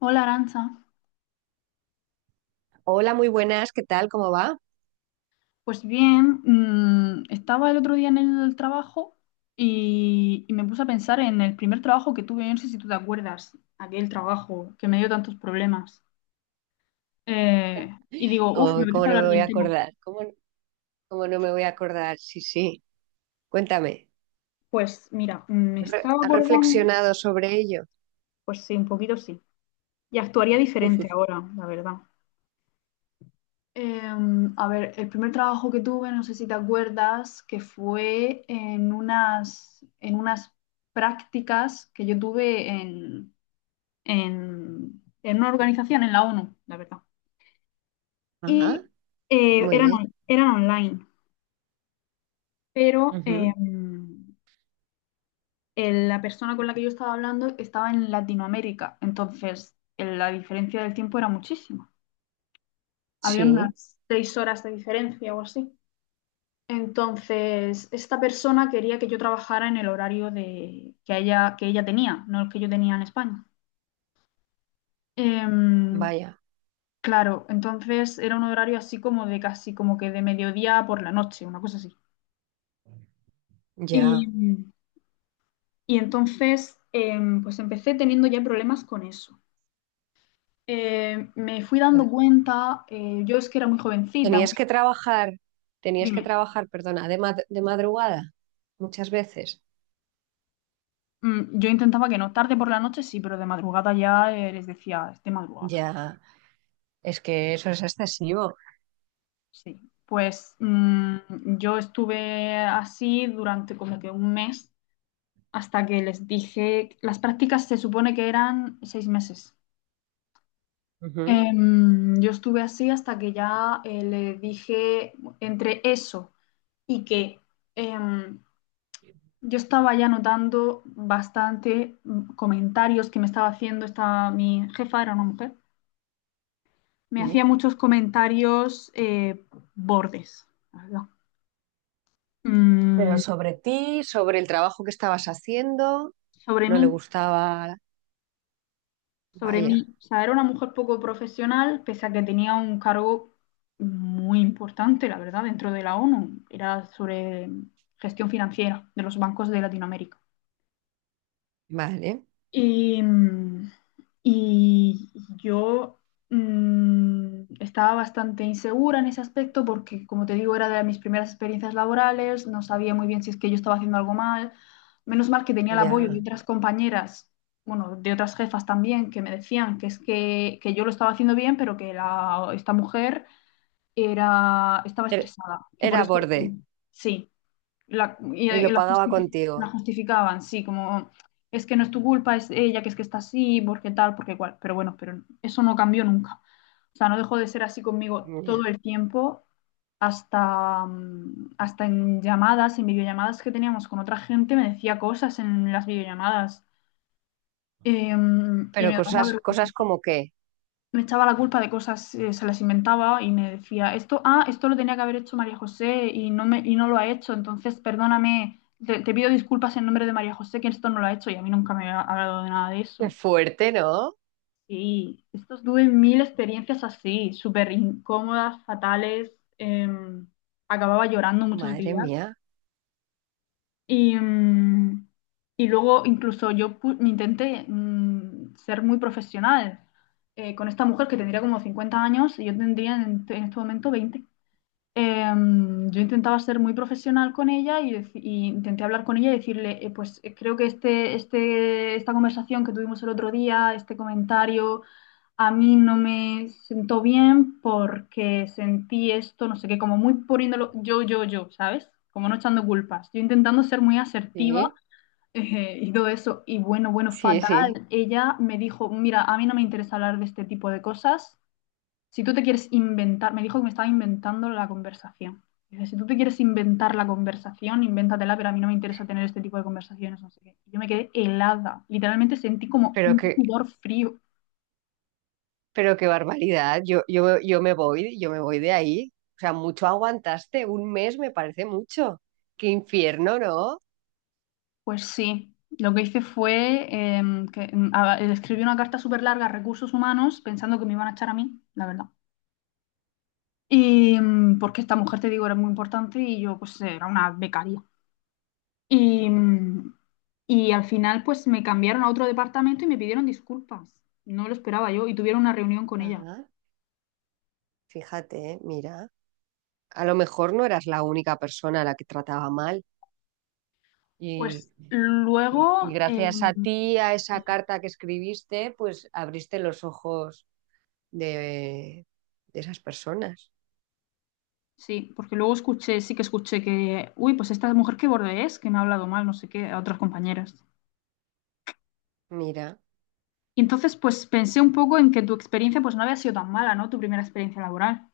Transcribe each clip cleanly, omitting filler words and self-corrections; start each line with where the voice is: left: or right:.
left: Hola, Aranza.
right: Hola, muy buenas, ¿qué tal? ¿Cómo va?
left: Pues bien, estaba el otro día en el trabajo y me puse a pensar en el primer trabajo que tuve, no sé si tú te acuerdas, aquel trabajo que me dio tantos problemas. Eh, y digo, uff, me
right: Oh,
left: apetece
right: ¿cómo no
left: hablar
right: me voy
left: del
right: a
left: tema.
right: acordar? ¿Cómo no me voy a acordar? Sí, sí, cuéntame.
left: Pues mira, me estaba
right: ¿Has
left: acordando.
right: reflexionado sobre ello?
left: Pues sí, un poquito sí, y actuaría diferente ahora, la verdad. A ver, el primer trabajo que tuve, no sé si te acuerdas, que fue en unas prácticas que yo tuve en en una organización, en la ONU, la verdad. Y
right: Ajá, muy
left: eran,
right: bien.
left: eran online, pero
right: Ujú.
left: la persona con la que yo estaba hablando estaba en Latinoamérica, entonces la diferencia del tiempo era muchísima. Había
right: Sí,
left: unas 6 horas de diferencia o así. Entonces, esta persona quería que yo trabajara en el horario de, que ella tenía, no el que yo tenía en España. Em,
right: vaya,
left: Claro, entonces era un horario así como de casi como que de mediodía por la noche, una cosa así. Y,
right: ya.
left: y entonces pues empecé teniendo ya problemas con eso. Me fui dando cuenta, yo es que era muy jovencita,
right: Tenías que trabajar, tenías que
left: dime.
right: trabajar, perdona, de madrugada muchas veces.
left: Yo intentaba que no, tarde por la noche sí, pero de madrugada ya les decía, es de madrugada,
right: Ya, es que eso es excesivo.
left: sí. Pues yo estuve así durante como que un mes hasta que les dije, las prácticas se supone que eran 6 meses.
right: Ujú.
left: Yo estuve así hasta que ya le dije, entre eso y que em, yo estaba ya notando bastante comentarios que me estaba haciendo esta, mi jefa era una mujer, me hacía
right: Sí.
left: muchos comentarios bordes, la verdad,
right: Pero
left: mm,
right: sobre ti, sobre el trabajo que estabas haciendo,
left: sobre
right: no le
left: mí.
right: gustaba.
left: Sobre
right: Vaya,
left: mí. O sea, era una mujer poco profesional, pese a que tenía un cargo muy importante, la verdad, dentro de la ONU. Era sobre gestión financiera de los bancos de Latinoamérica.
right: vale.
left: Y y yo estaba bastante insegura en ese aspecto porque, como te digo, era de mis primeras experiencias laborales, no sabía muy bien si es que yo estaba haciendo algo mal. Menos mal que tenía el apoyo de
right: Ya.
left: otras compañeras, bueno, de otras jefas también, que me decían que que yo lo estaba haciendo bien, pero que la, esta mujer era, estaba
right: Er-
left: estresada, que por
right: Era
left: eso
right: borde
left: sí. La, y,
right: y
left: y
right: lo
left: la,
right: pagaba
left: la
right: contigo.
left: justificaban, sí, como es que no es tu culpa, es ella, que es que está así, porque tal, porque cual. Pero bueno, pero eso no cambió nunca. O sea, no dejó de ser así conmigo todo
right: Ya.
left: el tiempo, hasta, hasta en llamadas, en videollamadas que teníamos con otra gente, me decía cosas en las videollamadas. Y me
right: Pero
left: daba una
right: cosas, cosas
left: vergüenza.
right: como que,
left: Me echaba la culpa de cosas, se las inventaba y me decía, esto, ah, esto lo tenía que haber hecho María José y no me, y no lo ha hecho, entonces perdóname, te pido disculpas en nombre de María José, que esto no lo ha hecho y a mí nunca me ha hablado de nada de eso.
right: qué fuerte, ¿no?
left: Sí, estos tuve mil experiencias así, súper incómodas, fatales, em, acababa llorando muchos
right: Madre
left: días.
right: mía.
left: Y, y luego incluso yo intenté ser muy profesional con esta mujer que tendría como 50 años y yo tendría en este momento 20. Yo intentaba ser muy profesional con ella y, y intenté hablar con ella y decirle, pues creo que esta conversación que tuvimos el otro día, este comentario a mí no me sentó bien porque sentí esto, no sé qué, como muy poniéndolo yo, yo, yo, ¿sabes? Como no echando culpas. Yo intentando ser muy asertiva
right: Sí,
left: y todo eso. Y bueno, bueno,
right: sí,
left: fatal.
right: sí.
left: Ella me dijo, mira, a mí no me interesa hablar de este tipo de cosas. Si tú te quieres inventar, me dijo que me estaba inventando la conversación. Dice, si tú te quieres inventar la conversación, invéntatela, pero a mí no me interesa tener este tipo de conversaciones, no sé qué. Y yo me quedé helada. Literalmente sentí como
right: Pero
left: un
right: qué,
left: sudor frío.
right: pero qué barbaridad. Yo me voy, yo me voy de ahí. O sea, mucho aguantaste. Un mes me parece mucho. Qué infierno, ¿no?
left: Pues sí, lo que hice fue escribí una carta súper larga a recursos humanos pensando que me iban a echar a mí, la verdad. Y porque esta mujer, te digo, era muy importante y yo pues era una becaria. Y, y al final pues me cambiaron a otro departamento y me pidieron disculpas. No lo esperaba yo, y tuvieron una reunión con ella.
right: Ah, fíjate, mira. A lo mejor no eras la única persona a la que trataba mal. Y,
left: Pues
right: y
left: luego,
right: gracias a ti, a esa carta que escribiste, pues abriste los ojos de, de esas personas.
left: sí, porque luego escuché, sí que escuché que, uy, pues esta mujer qué borde es, que me ha hablado mal, no sé qué, a otras compañeras.
right: Mira,
left: Y entonces, pues pensé un poco en que tu experiencia pues no había sido tan mala, ¿no? Tu primera experiencia laboral.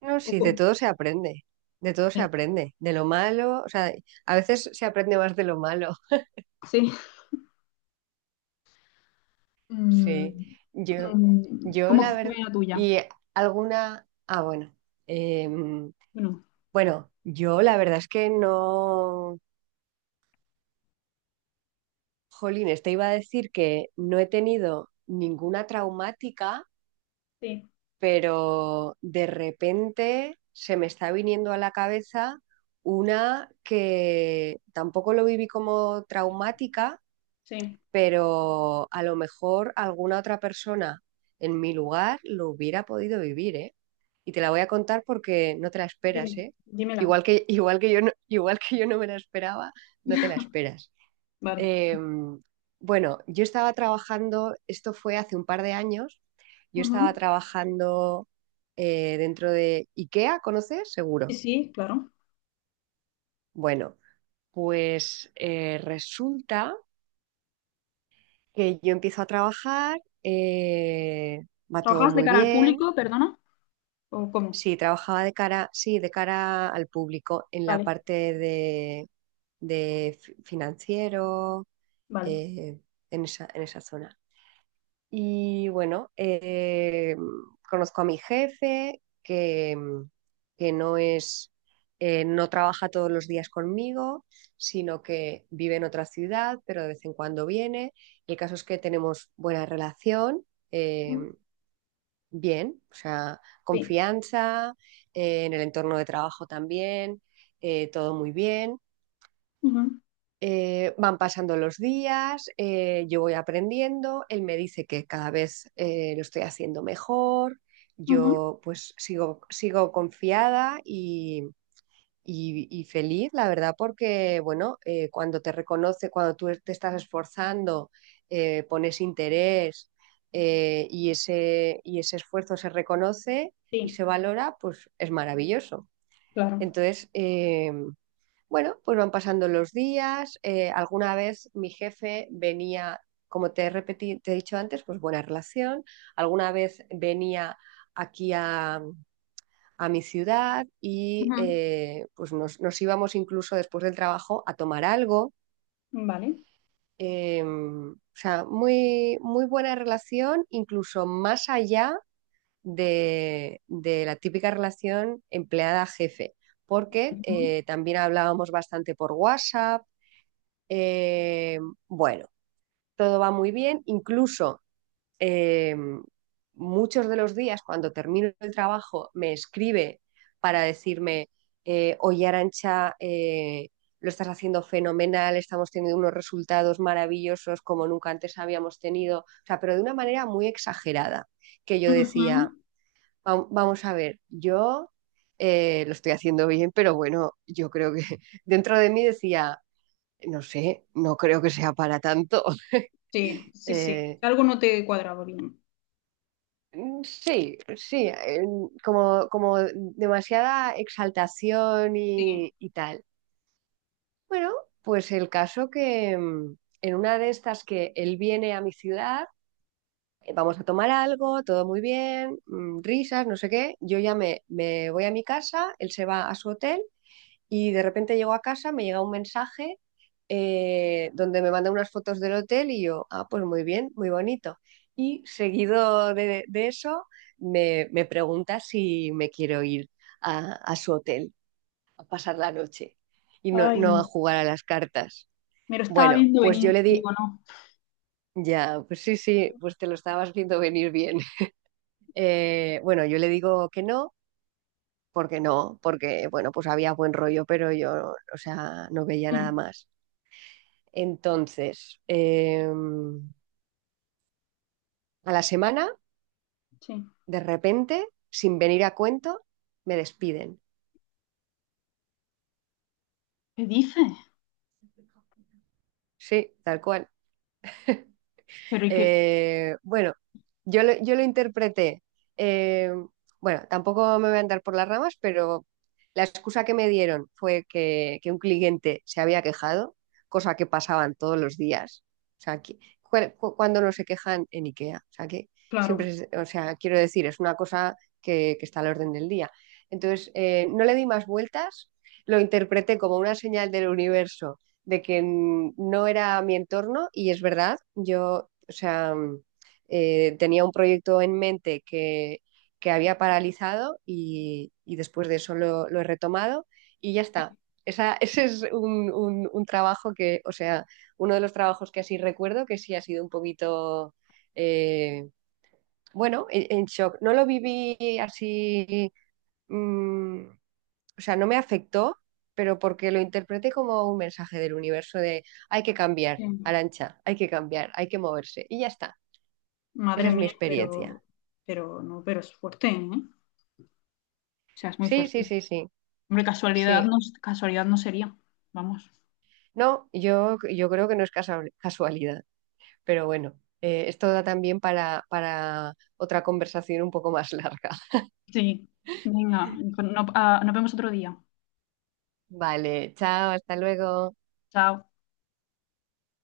right: no,
left: Un
right: sí,
left: poco,
right: de todo se aprende, de todo se
left: sí,
right: aprende, de lo malo, o sea, a veces se aprende más de lo malo.
left: sí. Mm,
right: Sí, yo, yo
left: ¿cómo
right: la
left: fue
right: verdad,
left: la tuya?
right: y alguna, ah, bueno, em,
left: Bueno,
right: bueno, yo la verdad es que no. Jolín, te iba a decir que no he tenido ninguna traumática,
left: sí,
right: pero de repente se me está viniendo a la cabeza una que tampoco lo viví como traumática,
left: sí.
right: pero a lo mejor alguna otra persona en mi lugar lo hubiera podido vivir, ¿eh? Y te la voy a contar porque no te la esperas,
left: Dime,
right: ¿eh?
left: dímela.
right: Igual que, igual que yo no, igual que yo no me la esperaba, no te la esperas.
left: Vale.
right: Eh, bueno, yo estaba trabajando, esto fue hace un par de años, yo estaba
left: Ujú.
right: trabajando dentro de IKEA, ¿conoces?
left: Sí,
right: Seguro.
left: sí, claro.
right: Bueno, pues resulta que yo empiezo a trabajar, va todo
left: ¿Trabajas de
right: muy
left: cara al
right: bien.
left: público, perdona? ¿O cómo?
right: Sí, trabajaba de cara, sí, de cara al público en la
left: Vale,
right: parte de, financiero,
left: vale.
right: eh, en esa zona. Y bueno, conozco a mi jefe, que, que no es, no trabaja todos los días conmigo, sino que vive en otra ciudad, pero de vez en cuando viene. El caso es que tenemos buena relación, eh,
left: Mm,
right: bien, o sea,
left: sí,
right: confianza, en el entorno de trabajo también, todo muy bien.
left: ujú,
right: Van pasando los días, yo voy aprendiendo, él me dice que cada vez lo estoy haciendo mejor,
left: ujú,
right: yo pues sigo, sigo confiada y feliz, la verdad, porque bueno, cuando te reconoce, cuando tú te estás esforzando, pones interés y ese esfuerzo se reconoce y
left: sí,
right: se valora, pues es maravilloso.
left: claro.
right: Entonces, bueno, pues van pasando los días. Alguna vez mi jefe venía, como te he te he dicho antes, pues buena relación. Alguna vez venía aquí a mi ciudad y
left: Ujú,
right: pues nos, nos íbamos incluso después del trabajo a tomar algo.
left: vale.
right: O sea, muy, muy buena relación, incluso más allá de la típica relación empleada-jefe, porque
left: Ujú,
right: también hablábamos bastante por WhatsApp. Eh, bueno, todo va muy bien, incluso eh, muchos de los días cuando termino el trabajo me escribe para decirme, oye Arancha, lo estás haciendo fenomenal, estamos teniendo unos resultados maravillosos como nunca antes habíamos tenido, o sea, pero de una manera muy exagerada, que yo decía,
left: ujú.
right: Vamos a ver, yo lo estoy haciendo bien, pero bueno, yo creo que dentro de mí decía, no sé, no creo que sea para tanto."
left: Sí, sí, sí.
right: Eh,
left: Algo no te cuadraba bien.
right: sí, sí, como, como demasiada exaltación
left: Sí.
right: y tal. Bueno, pues el caso que en una de estas que él viene a mi ciudad, vamos a tomar algo, todo muy bien, risas, no sé qué, yo ya me voy a mi casa, él se va a su hotel. Y de repente llego a casa, me llega un mensaje donde me manda unas fotos del hotel y yo, ah, pues muy bien, muy bonito. Y seguido de eso, me pregunta si me quiero ir a su hotel a pasar la noche y no,
left: Ay,
right: no a jugar a las cartas.
left: me lo estaba
right: Bueno,
left: viendo
right: pues yo
left: venir,
right: le
left: digo,
right: di,
left: no.
right: ya, pues sí, sí, pues te lo estabas viendo venir bien. Bueno, yo le digo que no, porque no, porque, bueno, pues había buen rollo, pero yo, o sea, no veía nada
left: Mm,
right: más. Entonces, a la semana,
left: sí.
right: de repente, sin venir a cuento, me despiden.
left: ¿Qué dices?
right: Sí, tal cual.
left: Pero y que,
right: Bueno, yo lo interpreté. eh, bueno, tampoco me voy a andar por las ramas, pero la excusa que me dieron fue que un cliente se había quejado, cosa que pasaban todos los días. O sea, cuando no se quejan en IKEA. O sea, que
left: claro,
right: siempre, o sea, quiero decir, es una cosa que está al orden del día. Entonces, no le di más vueltas, lo interpreté como una señal del universo de que no era mi entorno y es verdad, yo o sea, tenía un proyecto en mente que había paralizado y después de eso lo he retomado y ya
left: sí,
right: está. Esa, ese es un, un trabajo que, o sea, uno de los trabajos que así recuerdo que sí ha sido un poquito, eh, bueno, en shock. No lo viví así, mm, o sea, no me afectó, pero porque lo interpreté como un mensaje del universo de hay que cambiar,
left: sí.
right: Arancha, hay que cambiar, hay que moverse y ya está.
left: Madre
right: Esa es mi
left: mía,
right: experiencia.
left: pero no, pero es fuerte, ¿eh? O sea, es muy
right: Sí, sí,
left: fuerte.
right: sí, sí,
left: Hombre,
right: sí.
left: casualidad no sería. Vamos.
right: No, yo creo que no es casualidad, pero bueno, esto da también para otra conversación un poco más larga.
left: Sí. Venga, no, no, ah, nos vemos otro día.
right: Vale, chao, hasta luego.
left: Chao.